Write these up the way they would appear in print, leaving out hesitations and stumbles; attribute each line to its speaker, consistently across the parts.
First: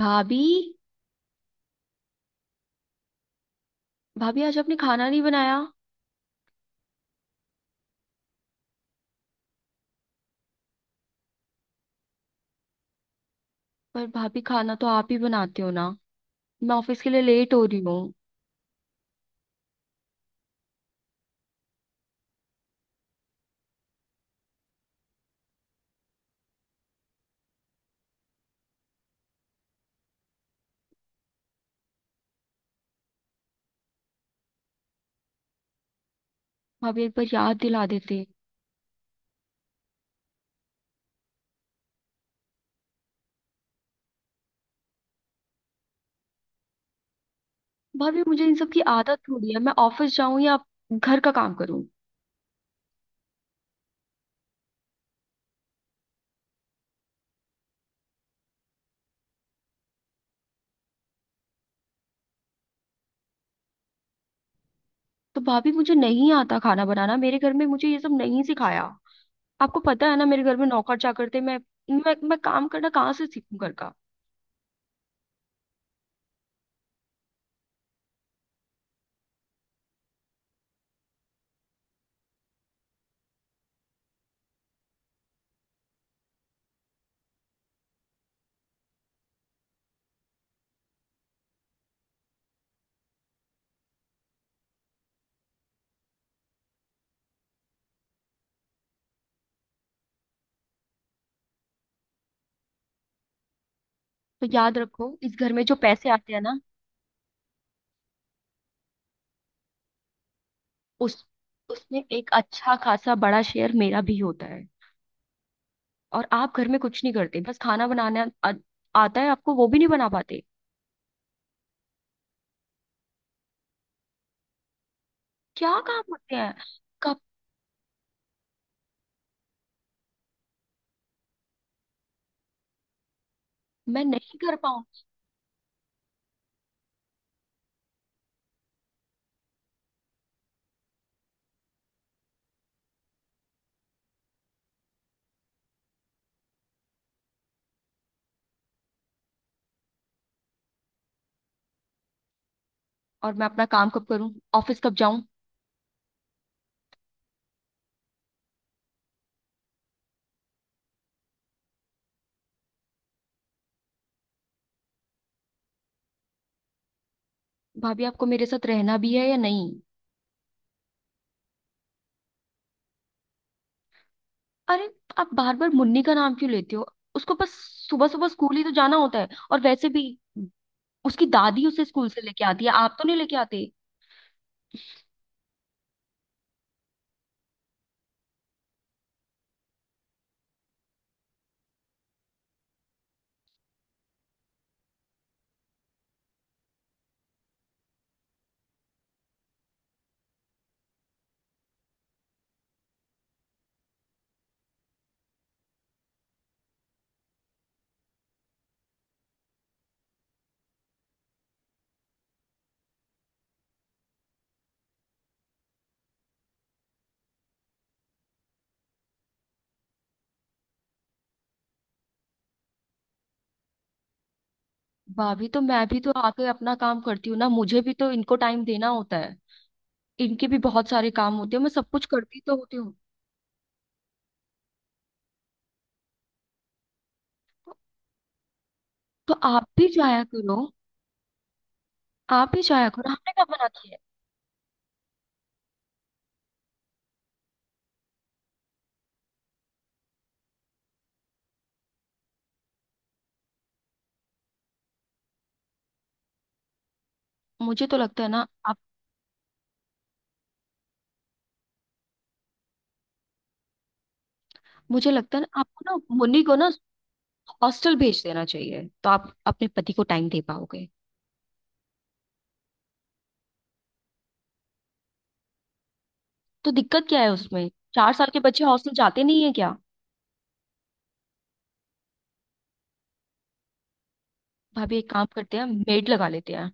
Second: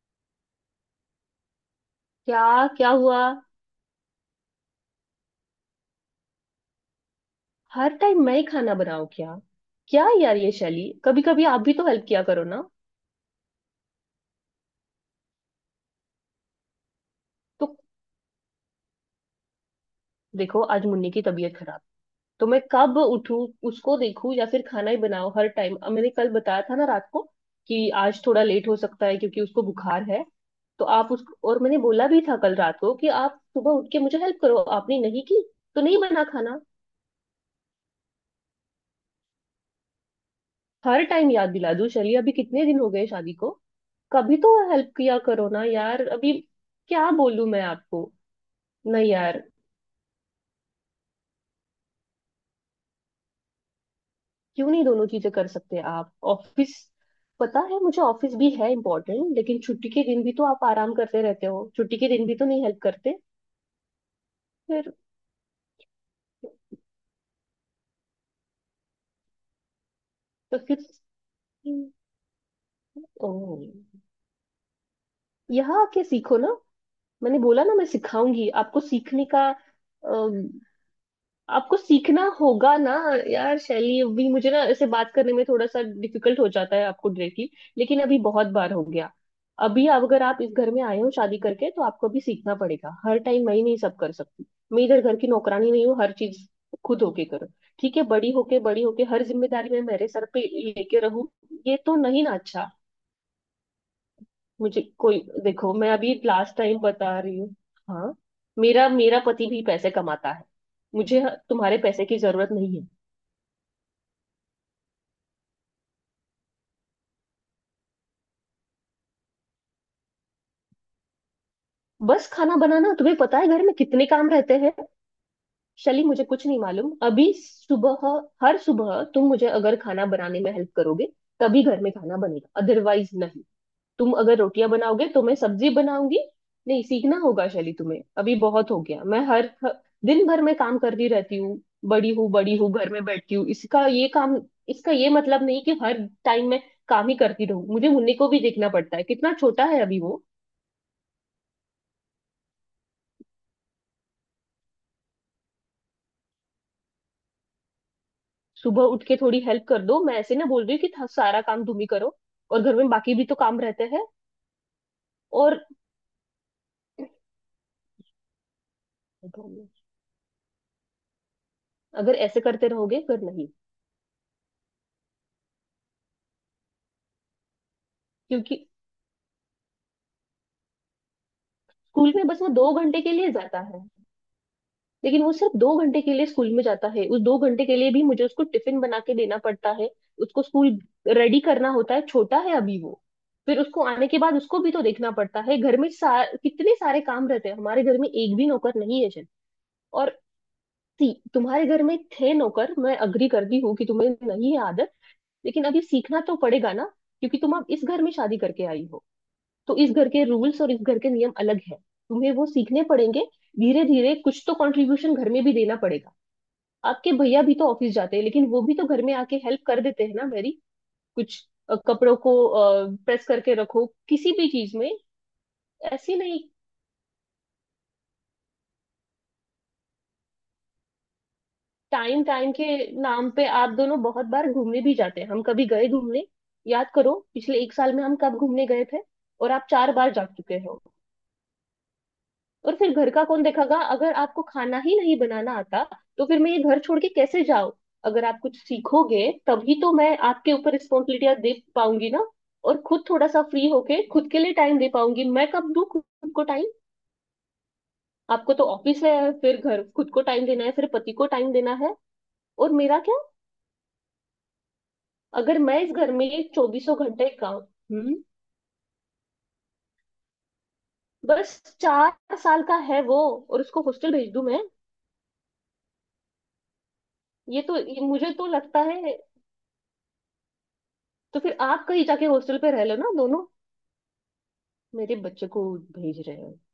Speaker 1: भाभी।
Speaker 2: क्या। क्या हुआ।
Speaker 1: भाभी आज आपने खाना नहीं बनाया।
Speaker 2: हर टाइम मैं ही खाना बनाऊं क्या। क्या यार ये शैली कभी कभी आप भी तो हेल्प किया करो ना।
Speaker 1: पर भाभी खाना तो आप ही बनाते हो ना। मैं ऑफिस के लिए लेट हो
Speaker 2: तो
Speaker 1: रही हूँ।
Speaker 2: देखो आज मुन्नी की तबीयत खराब। तो मैं कब उठूं उसको देखूं या फिर खाना ही बनाओ हर टाइम। अब मैंने कल बताया था ना रात को कि आज थोड़ा लेट हो सकता है क्योंकि उसको बुखार है। तो आप उस और मैंने बोला भी था कल रात को कि आप सुबह उठ के मुझे हेल्प करो आपने नहीं की। तो नहीं बना खाना।
Speaker 1: भाभी एक बार याद दिला देते।
Speaker 2: हर टाइम याद दिला दूं शैली अभी कितने दिन हो गए शादी को। कभी तो हेल्प किया करो ना यार अभी। क्या बोलूं मैं आपको।
Speaker 1: भाभी मुझे इन सब की
Speaker 2: नहीं
Speaker 1: आदत
Speaker 2: यार।
Speaker 1: थोड़ी है। मैं ऑफिस जाऊं या घर का काम करूं।
Speaker 2: क्यों नहीं दोनों चीजें कर सकते आप ऑफिस। पता है मुझे ऑफिस भी है इम्पोर्टेंट लेकिन छुट्टी के दिन भी तो आप आराम करते रहते हो छुट्टी के दिन भी तो नहीं हेल्प करते। फिर।
Speaker 1: तो भाभी मुझे नहीं आता खाना बनाना। मेरे घर में मुझे ये सब नहीं सिखाया। आपको पता है ना मेरे घर
Speaker 2: तो
Speaker 1: में
Speaker 2: फिर।
Speaker 1: नौकर चाकर थे। मैं काम करना कहाँ से
Speaker 2: ओ,
Speaker 1: सीखूं घर का।
Speaker 2: यहाँ आके सीखो ना। मैंने बोला ना मैं सिखाऊंगी आपको सीखने का। आपको सीखना होगा ना। यार शैली अभी मुझे ना ऐसे बात करने में थोड़ा सा डिफिकल्ट हो जाता है आपको डायरेक्टली। लेकिन अभी बहुत बार हो गया। अभी अब अगर आप इस घर में आए हो शादी करके तो आपको अभी सीखना पड़ेगा हर टाइम मैं ही नहीं सब कर सकती। मैं इधर घर की नौकरानी नहीं हूँ हर चीज खुद होके करो। ठीक है बड़ी होके हर जिम्मेदारी मैं मेरे सर पे लेके रहूं। ये तो नहीं ना। अच्छा
Speaker 1: तो याद
Speaker 2: मुझे
Speaker 1: रखो
Speaker 2: कोई
Speaker 1: इस घर में
Speaker 2: देखो
Speaker 1: जो
Speaker 2: मैं
Speaker 1: पैसे
Speaker 2: अभी
Speaker 1: आते हैं
Speaker 2: लास्ट
Speaker 1: ना,
Speaker 2: टाइम बता रही हूँ। हाँ। मेरा मेरा पति भी पैसे कमाता है। मुझे
Speaker 1: उस
Speaker 2: तुम्हारे
Speaker 1: उसमें
Speaker 2: पैसे की
Speaker 1: एक
Speaker 2: जरूरत
Speaker 1: अच्छा
Speaker 2: नहीं है।
Speaker 1: खासा बड़ा शेयर मेरा भी होता है। और आप घर में कुछ नहीं करते, बस खाना बनाना आता है आपको, वो भी नहीं बना पाते।
Speaker 2: बस खाना बनाना तुम्हें पता है घर में कितने काम रहते हैं।
Speaker 1: क्या काम
Speaker 2: शली मुझे
Speaker 1: होते
Speaker 2: कुछ
Speaker 1: हैं।
Speaker 2: नहीं मालूम
Speaker 1: कब।
Speaker 2: अभी सुबह। हर सुबह तुम मुझे अगर खाना बनाने में हेल्प करोगे तभी घर में खाना बनेगा अदरवाइज नहीं।
Speaker 1: मैं
Speaker 2: तुम अगर
Speaker 1: नहीं कर
Speaker 2: रोटियां
Speaker 1: पाऊंगी।
Speaker 2: बनाओगे तो मैं सब्जी बनाऊंगी। नहीं सीखना होगा शैली तुम्हें अभी बहुत हो गया। मैं हर हर- दिन भर में काम करती रहती हूँ। बड़ी हूँ बड़ी हूँ घर में बैठती हूँ इसका ये काम इसका ये मतलब नहीं कि हर टाइम में काम ही करती रहूँ। मुझे मुन्नी को भी देखना पड़ता है कितना छोटा है अभी वो।
Speaker 1: और मैं अपना काम कब करूं, ऑफिस कब जाऊं।
Speaker 2: सुबह उठ के थोड़ी हेल्प कर दो मैं ऐसे ना बोल रही हूँ कि सारा काम तुम ही करो। और घर में बाकी भी तो काम रहते हैं। और
Speaker 1: भाभी आपको मेरे साथ रहना भी है या
Speaker 2: अगर
Speaker 1: नहीं।
Speaker 2: ऐसे करते रहोगे फिर नहीं।
Speaker 1: अरे आप बार बार मुन्नी का नाम क्यों लेते हो। उसको बस सुबह सुबह स्कूल
Speaker 2: क्योंकि
Speaker 1: ही तो जाना होता है, और वैसे भी उसकी दादी उसे स्कूल
Speaker 2: स्कूल
Speaker 1: से
Speaker 2: में बस
Speaker 1: लेके
Speaker 2: वो
Speaker 1: आती है,
Speaker 2: दो
Speaker 1: आप
Speaker 2: घंटे
Speaker 1: तो
Speaker 2: के
Speaker 1: नहीं
Speaker 2: लिए
Speaker 1: लेके
Speaker 2: जाता
Speaker 1: आते।
Speaker 2: है। लेकिन वो सिर्फ 2 घंटे के लिए स्कूल में जाता है उस 2 घंटे के लिए भी मुझे उसको टिफिन बना के देना पड़ता है। उसको स्कूल रेडी करना होता है छोटा है अभी वो। फिर उसको आने के बाद उसको भी तो देखना पड़ता है घर में कितने सारे काम रहते हैं हमारे घर में एक भी नौकर नहीं है जन और सी तुम्हारे घर में थे नौकर। मैं अग्री करती हूँ कि तुम्हें नहीं है आदत। लेकिन अब ये सीखना तो पड़ेगा ना। क्योंकि तुम अब इस घर में शादी करके आई हो। तो इस घर के रूल्स और इस घर के नियम अलग है। तुम्हें वो सीखने पड़ेंगे। धीरे धीरे कुछ तो कंट्रीब्यूशन घर में भी देना पड़ेगा। आपके भैया भी तो ऑफिस जाते हैं लेकिन वो भी तो घर में आके हेल्प कर देते हैं ना मेरी कुछ कपड़ों को प्रेस करके रखो किसी भी चीज में।
Speaker 1: भाभी तो मैं भी तो
Speaker 2: ऐसी नहीं।
Speaker 1: आके अपना काम करती हूँ ना, मुझे भी तो इनको टाइम देना होता है। इनके भी बहुत सारे काम होते हैं, मैं सब कुछ
Speaker 2: टाइम
Speaker 1: करती
Speaker 2: टाइम
Speaker 1: तो
Speaker 2: के
Speaker 1: होती हूँ।
Speaker 2: नाम पे आप दोनों बहुत बार घूमने भी जाते हैं हम कभी गए घूमने। याद करो पिछले 1 साल में हम कब घूमने गए थे।
Speaker 1: तो
Speaker 2: और
Speaker 1: आप
Speaker 2: आप
Speaker 1: भी
Speaker 2: 4 बार
Speaker 1: जाया
Speaker 2: जा चुके
Speaker 1: करो।
Speaker 2: हो।
Speaker 1: आप भी
Speaker 2: और
Speaker 1: जाया
Speaker 2: फिर
Speaker 1: करो,
Speaker 2: घर का
Speaker 1: आपने
Speaker 2: कौन
Speaker 1: क्या मना
Speaker 2: देखेगा
Speaker 1: किया है?
Speaker 2: अगर आपको खाना ही नहीं बनाना आता। तो फिर मैं ये घर छोड़ के कैसे जाऊं। अगर आप कुछ सीखोगे तभी तो मैं आपके ऊपर रिस्पॉन्सिबिलिटियां दे पाऊंगी ना। और खुद थोड़ा सा फ्री होके खुद के लिए टाइम दे पाऊंगी मैं कब दूं खुद को टाइम।
Speaker 1: मुझे तो लगता है ना
Speaker 2: आपको तो
Speaker 1: आप।
Speaker 2: ऑफिस है फिर घर खुद को टाइम देना है फिर पति को टाइम देना है और मेरा क्या।
Speaker 1: मुझे लगता है
Speaker 2: अगर
Speaker 1: ना
Speaker 2: मैं
Speaker 1: आपको
Speaker 2: इस
Speaker 1: ना
Speaker 2: घर
Speaker 1: मुन्नी
Speaker 2: में
Speaker 1: को ना
Speaker 2: चौबीसों घंटे काम।
Speaker 1: हॉस्टल भेज देना चाहिए, तो आप अपने पति को टाइम दे पाओगे।
Speaker 2: बस 4 साल का है वो। और उसको हॉस्टल भेज दूं मैं।
Speaker 1: तो दिक्कत क्या है उसमें।
Speaker 2: ये
Speaker 1: चार साल
Speaker 2: मुझे
Speaker 1: के
Speaker 2: तो
Speaker 1: बच्चे
Speaker 2: लगता
Speaker 1: हॉस्टल
Speaker 2: है।
Speaker 1: जाते नहीं है क्या।
Speaker 2: तो फिर आप कहीं जाके हॉस्टल पे रह लो ना दोनों।
Speaker 1: भाभी एक
Speaker 2: मेरे
Speaker 1: काम
Speaker 2: बच्चे
Speaker 1: करते हैं,
Speaker 2: को
Speaker 1: मेड
Speaker 2: भेज
Speaker 1: लगा
Speaker 2: रहे
Speaker 1: लेते
Speaker 2: हो।
Speaker 1: हैं।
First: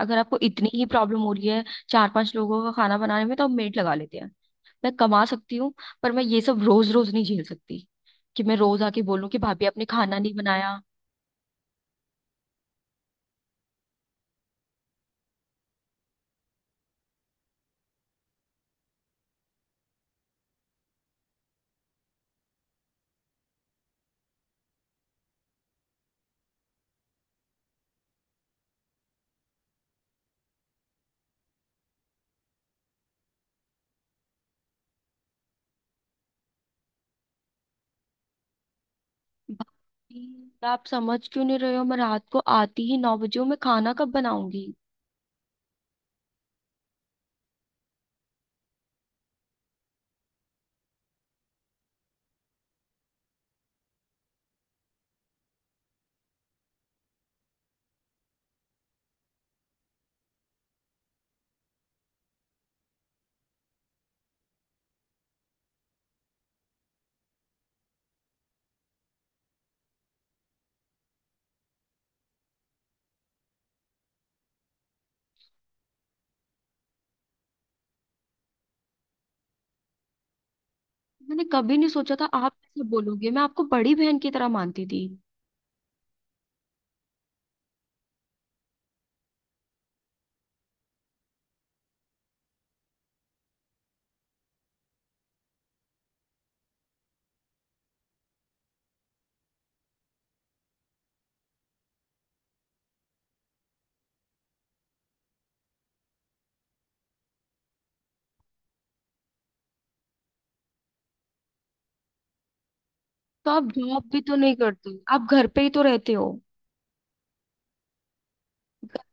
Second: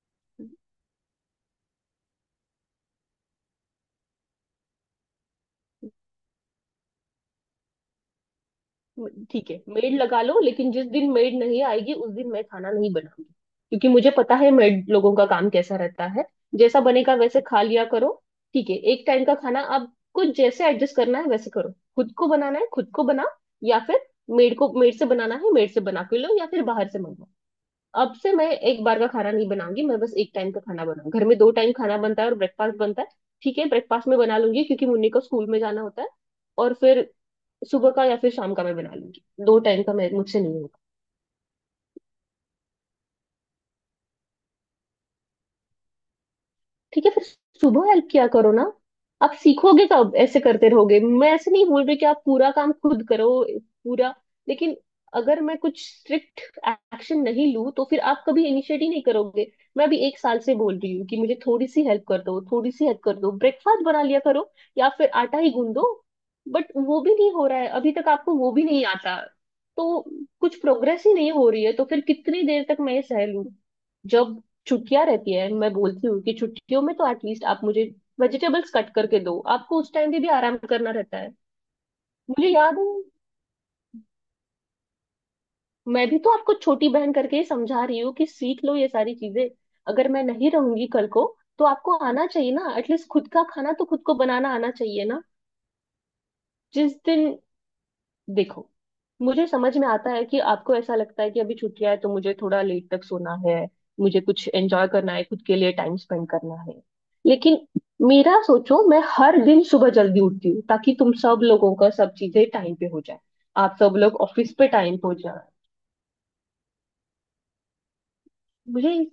Speaker 1: अगर आपको इतनी ही प्रॉब्लम हो रही है चार पांच लोगों का खाना बनाने में, तो आप मेड लगा लेते हैं। मैं कमा सकती हूँ। पर मैं ये सब रोज रोज नहीं झेल सकती, कि मैं रोज आके बोलूँ कि
Speaker 2: ठीक है
Speaker 1: भाभी आपने
Speaker 2: मेड
Speaker 1: खाना
Speaker 2: लगा
Speaker 1: नहीं
Speaker 2: लो लेकिन
Speaker 1: बनाया।
Speaker 2: जिस दिन मेड नहीं आएगी उस दिन मैं खाना नहीं बनाऊंगी। क्योंकि मुझे पता है मेड लोगों का काम कैसा रहता है। जैसा बनेगा वैसे खा लिया करो। ठीक है एक टाइम का खाना आप कुछ जैसे एडजस्ट करना है वैसे करो। खुद को बनाना है खुद को बना या फिर मेड से बनाना है मेड से बना के लो या फिर बाहर से मंगवाओ। अब से मैं एक बार का खाना नहीं बनाऊंगी मैं बस एक टाइम का खाना बनाऊंगी घर में 2 टाइम खाना बनता है और ब्रेकफास्ट बनता है। ठीक है ब्रेकफास्ट में बना लूंगी क्योंकि मुन्नी को स्कूल में जाना होता है। और फिर सुबह का या फिर शाम का मैं बना लूंगी 2 टाइम का मैं मुझसे
Speaker 1: भाई,
Speaker 2: नहीं होगा।
Speaker 1: आप समझ क्यों नहीं रहे हो। मैं रात को आती ही नौ बजे हूँ, मैं खाना कब बनाऊंगी।
Speaker 2: ठीक है फिर सुबह हेल्प किया करो ना। आप सीखोगे कब ऐसे करते रहोगे मैं ऐसे नहीं बोल रही कि आप पूरा काम खुद करो पूरा। लेकिन अगर मैं कुछ स्ट्रिक्ट एक्शन नहीं लूँ तो फिर आप कभी इनिशिएट ही नहीं करोगे। मैं अभी 1 साल से बोल रही हूँ कि मुझे थोड़ी सी हेल्प कर दो थोड़ी सी हेल्प कर दो ब्रेकफास्ट बना लिया करो या फिर आटा ही गूंद दो। बट वो भी नहीं हो रहा है अभी तक आपको वो भी नहीं आता। तो कुछ प्रोग्रेस ही नहीं हो रही है तो फिर कितनी देर तक मैं ये सह लूं। जब छुट्टियां रहती है मैं बोलती हूँ कि छुट्टियों में तो एटलीस्ट आप मुझे वेजिटेबल्स कट करके दो आपको उस टाइम पे भी आराम करना रहता है।
Speaker 1: मैंने कभी नहीं सोचा था
Speaker 2: मुझे
Speaker 1: आप
Speaker 2: याद
Speaker 1: ऐसे
Speaker 2: है
Speaker 1: बोलोगे, मैं आपको बड़ी बहन की तरह मानती थी।
Speaker 2: मैं भी तो आपको छोटी बहन करके ही समझा रही हूँ कि सीख लो ये सारी चीजें अगर मैं नहीं रहूंगी कल को तो आपको आना चाहिए ना एटलीस्ट खुद का खाना तो खुद को बनाना आना चाहिए ना। जिस दिन देखो मुझे समझ में आता है कि आपको ऐसा लगता है कि अभी छुट्टियां है तो मुझे थोड़ा लेट तक सोना है मुझे कुछ एंजॉय करना है खुद के लिए टाइम स्पेंड करना है। लेकिन मेरा सोचो मैं हर दिन सुबह जल्दी उठती हूँ ताकि तुम सब लोगों का सब चीजें टाइम पे हो जाए।
Speaker 1: तो आप
Speaker 2: आप सब
Speaker 1: जॉब भी
Speaker 2: लोग
Speaker 1: तो
Speaker 2: ऑफिस
Speaker 1: नहीं
Speaker 2: पे टाइम
Speaker 1: करते,
Speaker 2: पे हो
Speaker 1: आप घर
Speaker 2: जाए।
Speaker 1: पे ही तो रहते हो। घ-
Speaker 2: मुझे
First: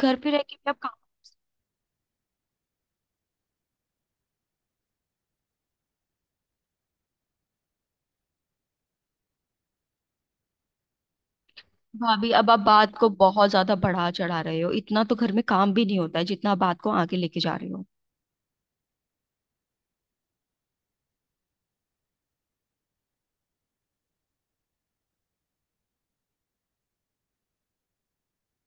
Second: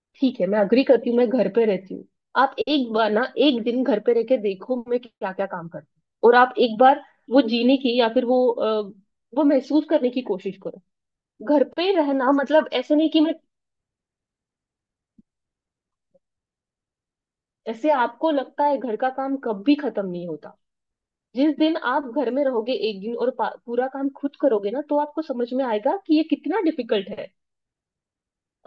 Speaker 1: घर पे
Speaker 2: ठीक
Speaker 1: रह
Speaker 2: है
Speaker 1: के
Speaker 2: मैं
Speaker 1: भी आप
Speaker 2: अग्री
Speaker 1: काम।
Speaker 2: करती हूँ मैं घर पे रहती हूँ। आप एक बार ना एक दिन घर पे रह के देखो मैं क्या क्या काम करती हूँ और आप एक बार वो जीने की या फिर वो वो महसूस करने की कोशिश करो। घर पे ही
Speaker 1: भाभी
Speaker 2: रहना
Speaker 1: अब आप
Speaker 2: मतलब ऐसे
Speaker 1: बात को
Speaker 2: नहीं कि मैं
Speaker 1: बहुत ज्यादा बढ़ा चढ़ा रहे हो, इतना तो घर में काम भी नहीं होता है जितना आप बात को आगे लेके जा रहे हो।
Speaker 2: ऐसे। आपको लगता है घर का काम कभी खत्म नहीं होता। जिस दिन आप घर में रहोगे एक दिन और पूरा काम खुद करोगे ना तो आपको समझ में आएगा कि ये कितना डिफिकल्ट है।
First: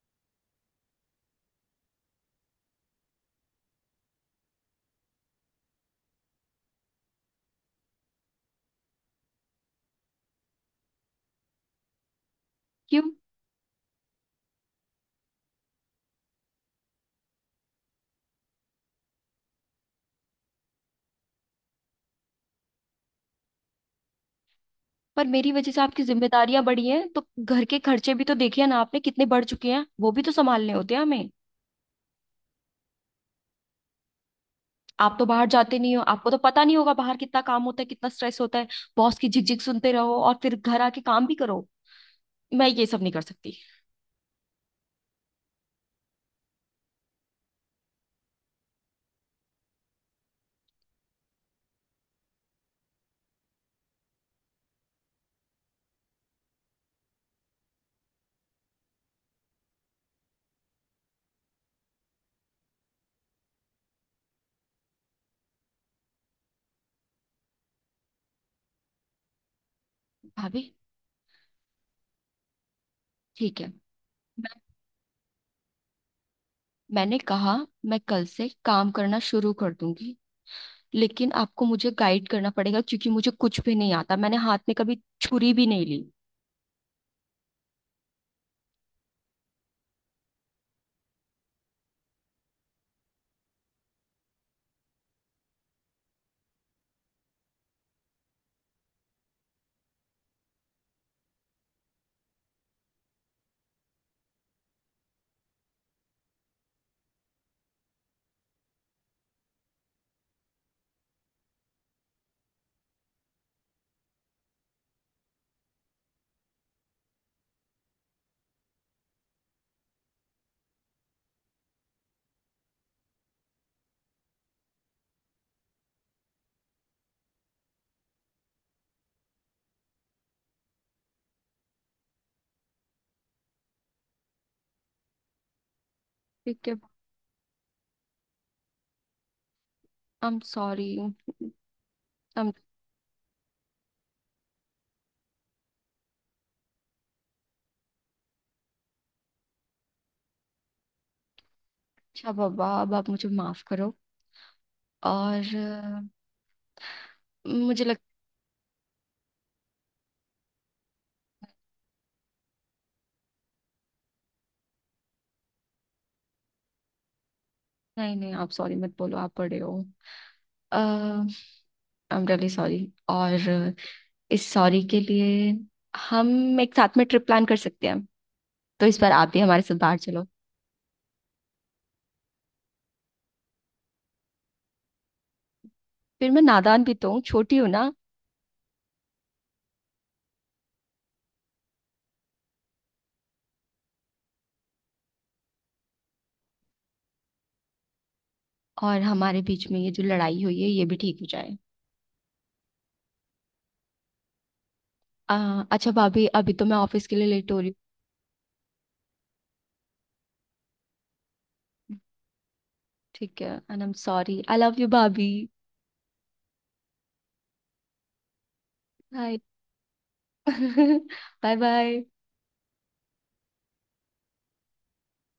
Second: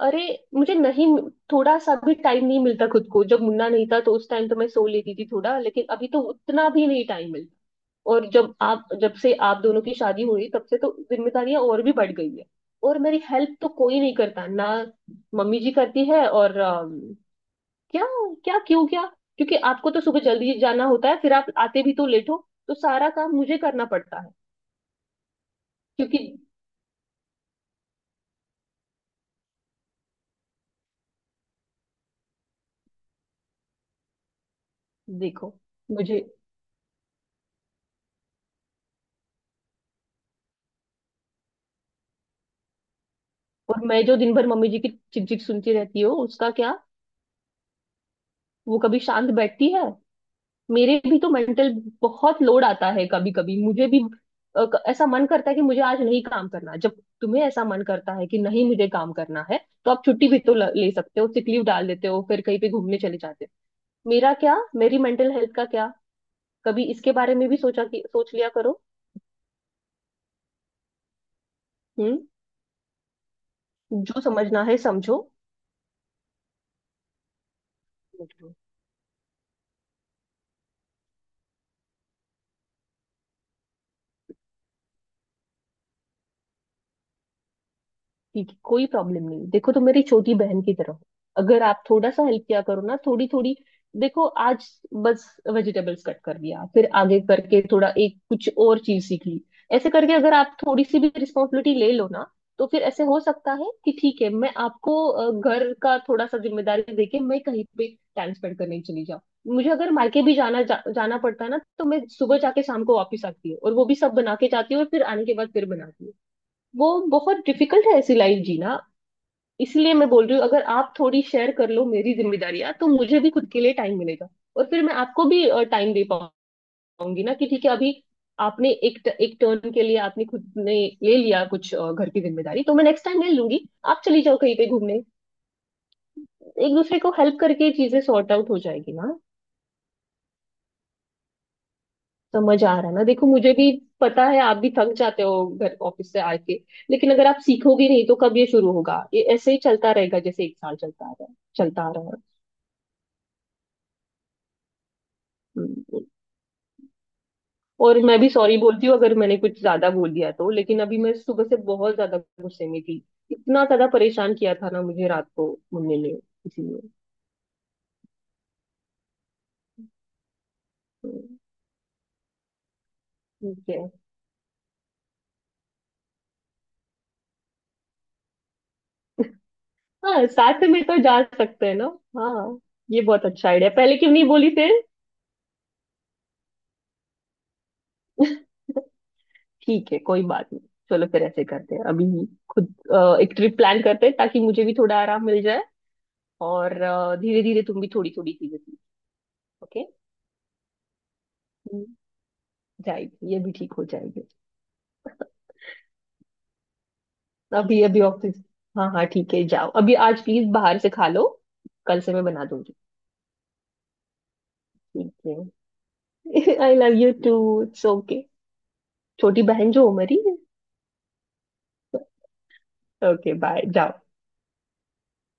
Speaker 2: अरे मुझे नहीं थोड़ा सा भी टाइम नहीं मिलता खुद को जब मुन्ना नहीं था तो उस टाइम तो मैं सो लेती थी थोड़ा लेकिन अभी तो उतना भी नहीं टाइम मिलता। और जब से आप दोनों की शादी हुई तब से तो जिम्मेदारियां और भी बढ़ गई है। और
Speaker 1: क्यों।
Speaker 2: मेरी हेल्प तो कोई नहीं करता ना। मम्मी जी करती है और। क्या। क्या क्यों क्या। क्योंकि आपको तो सुबह जल्दी जाना होता है फिर आप आते भी तो लेट हो। तो सारा काम मुझे करना पड़ता है।
Speaker 1: पर मेरी वजह से आपकी
Speaker 2: क्योंकि
Speaker 1: जिम्मेदारियां बढ़ी हैं, तो घर के खर्चे भी तो देखिए ना, आपने कितने बढ़ चुके हैं, वो भी तो संभालने होते हैं हमें। आप तो बाहर
Speaker 2: देखो
Speaker 1: जाते नहीं हो,
Speaker 2: मुझे।
Speaker 1: आपको तो पता नहीं होगा बाहर कितना काम होता है, कितना स्ट्रेस होता है। बॉस की झिकझिक सुनते रहो और फिर घर आके काम भी करो। मैं ये सब नहीं कर सकती।
Speaker 2: और मैं जो दिन भर मम्मी जी की चिकचिक सुनती रहती हूँ उसका क्या। वो कभी शांत बैठती है। मेरे भी तो मेंटल बहुत लोड आता है कभी कभी मुझे भी ऐसा मन करता है कि मुझे आज नहीं काम करना। जब तुम्हें ऐसा मन करता है कि नहीं मुझे काम करना है तो आप छुट्टी भी तो ले सकते हो सिक लीव डाल देते हो फिर कहीं पे घूमने चले जाते हो। मेरा क्या मेरी मेंटल हेल्थ का क्या। कभी इसके बारे में भी सोचा कि सोच लिया करो।
Speaker 1: भाभी।
Speaker 2: हम्म।
Speaker 1: ठीक है।
Speaker 2: जो
Speaker 1: मैं
Speaker 2: समझना है समझो।
Speaker 1: मैंने कहा, मैं कल से काम करना शुरू कर दूंगी। लेकिन आपको मुझे गाइड करना पड़ेगा, क्योंकि मुझे कुछ भी नहीं आता, मैंने हाथ में कभी छुरी भी नहीं ली।
Speaker 2: ठीक है कोई प्रॉब्लम नहीं देखो तो मेरी छोटी बहन की तरह हो। अगर आप थोड़ा सा हेल्प किया करो ना थोड़ी थोड़ी देखो आज बस वेजिटेबल्स कट कर दिया फिर आगे करके थोड़ा एक कुछ और चीज सीख ली। ऐसे करके अगर आप थोड़ी सी भी रिस्पॉन्सिबिलिटी ले लो ना तो फिर ऐसे हो सकता है कि ठीक है मैं आपको घर का थोड़ा सा जिम्मेदारी देके मैं कहीं पे टाइम स्पेंड करने चली जाऊँ। मुझे अगर मार्केट भी जाना जाना पड़ता है ना तो मैं सुबह जाके शाम को वापस आती हूँ और वो भी सब बना के जाती हूँ और फिर आने के बाद फिर बनाती हूँ। वो बहुत डिफिकल्ट है ऐसी लाइफ जीना। इसलिए मैं बोल रही हूँ अगर आप थोड़ी शेयर कर लो मेरी जिम्मेदारियां तो मुझे भी खुद के लिए टाइम मिलेगा। और फिर मैं आपको भी टाइम दे पाऊंगी ना कि ठीक है अभी आपने एक टर्न के लिए आपने खुद ने ले लिया कुछ घर की जिम्मेदारी तो मैं नेक्स्ट टाइम ले लूंगी। आप चली जाओ कहीं पे घूमने।
Speaker 1: ठीक है।
Speaker 2: एक दूसरे को हेल्प करके चीजें सॉर्ट आउट हो जाएगी ना।
Speaker 1: I am sorry.
Speaker 2: समझ आ रहा है ना देखो मुझे भी पता है आप भी थक जाते हो घर ऑफिस से आके। लेकिन अगर आप सीखोगे नहीं तो कब ये शुरू होगा ये ऐसे ही चलता रहेगा जैसे 1 साल चलता आ रहा है चलता आ रहा है।
Speaker 1: अच्छा बाबा, अब आप मुझे माफ करो। और
Speaker 2: हम्म।
Speaker 1: मुझे लग।
Speaker 2: और मैं भी सॉरी बोलती हूँ अगर मैंने कुछ ज्यादा बोल दिया तो लेकिन अभी मैं सुबह से बहुत ज्यादा गुस्से में थी। इतना ज्यादा परेशान किया था ना मुझे रात को मुन्ने ने इसीलिए।
Speaker 1: नहीं नहीं, आप सॉरी मत बोलो, आप बड़े हो। अ,
Speaker 2: हम्म,
Speaker 1: आई एम रियली सॉरी। और
Speaker 2: ठीक है
Speaker 1: इस सॉरी के लिए, हम एक साथ में ट्रिप प्लान कर सकते हैं, तो इस बार आप भी हमारे साथ बाहर
Speaker 2: हाँ
Speaker 1: चलो।
Speaker 2: साथ में तो जा सकते हैं ना। हाँ। ये बहुत अच्छा आइडिया पहले क्यों नहीं बोली थे।
Speaker 1: फिर मैं नादान भी तो हूँ, छोटी हूँ ना।
Speaker 2: ठीक है कोई बात नहीं। चलो फिर ऐसे करते हैं अभी खुद एक ट्रिप प्लान करते हैं ताकि मुझे भी थोड़ा आराम मिल जाए। और धीरे धीरे तुम भी थोड़ी थोड़ी चीजें सीख।
Speaker 1: और हमारे बीच में
Speaker 2: ओके
Speaker 1: ये जो लड़ाई हुई है, ये भी ठीक हो जाए।
Speaker 2: जाएगी ये भी ठीक हो जाएगी।
Speaker 1: अच्छा भाभी, अभी तो मैं ऑफिस के लिए लेट हो रही
Speaker 2: अभी अभी ऑफिस। हाँ हाँ ठीक है जाओ अभी आज प्लीज बाहर से खा लो।
Speaker 1: हूँ।
Speaker 2: कल से मैं बना दूंगी।
Speaker 1: ठीक है, and I am sorry, I love you भाभी।
Speaker 2: ठीक है आई love you too. It's okay.
Speaker 1: Bye
Speaker 2: छोटी बहन जो हो मेरी।
Speaker 1: बाय बाय
Speaker 2: ओके बाय जाओ।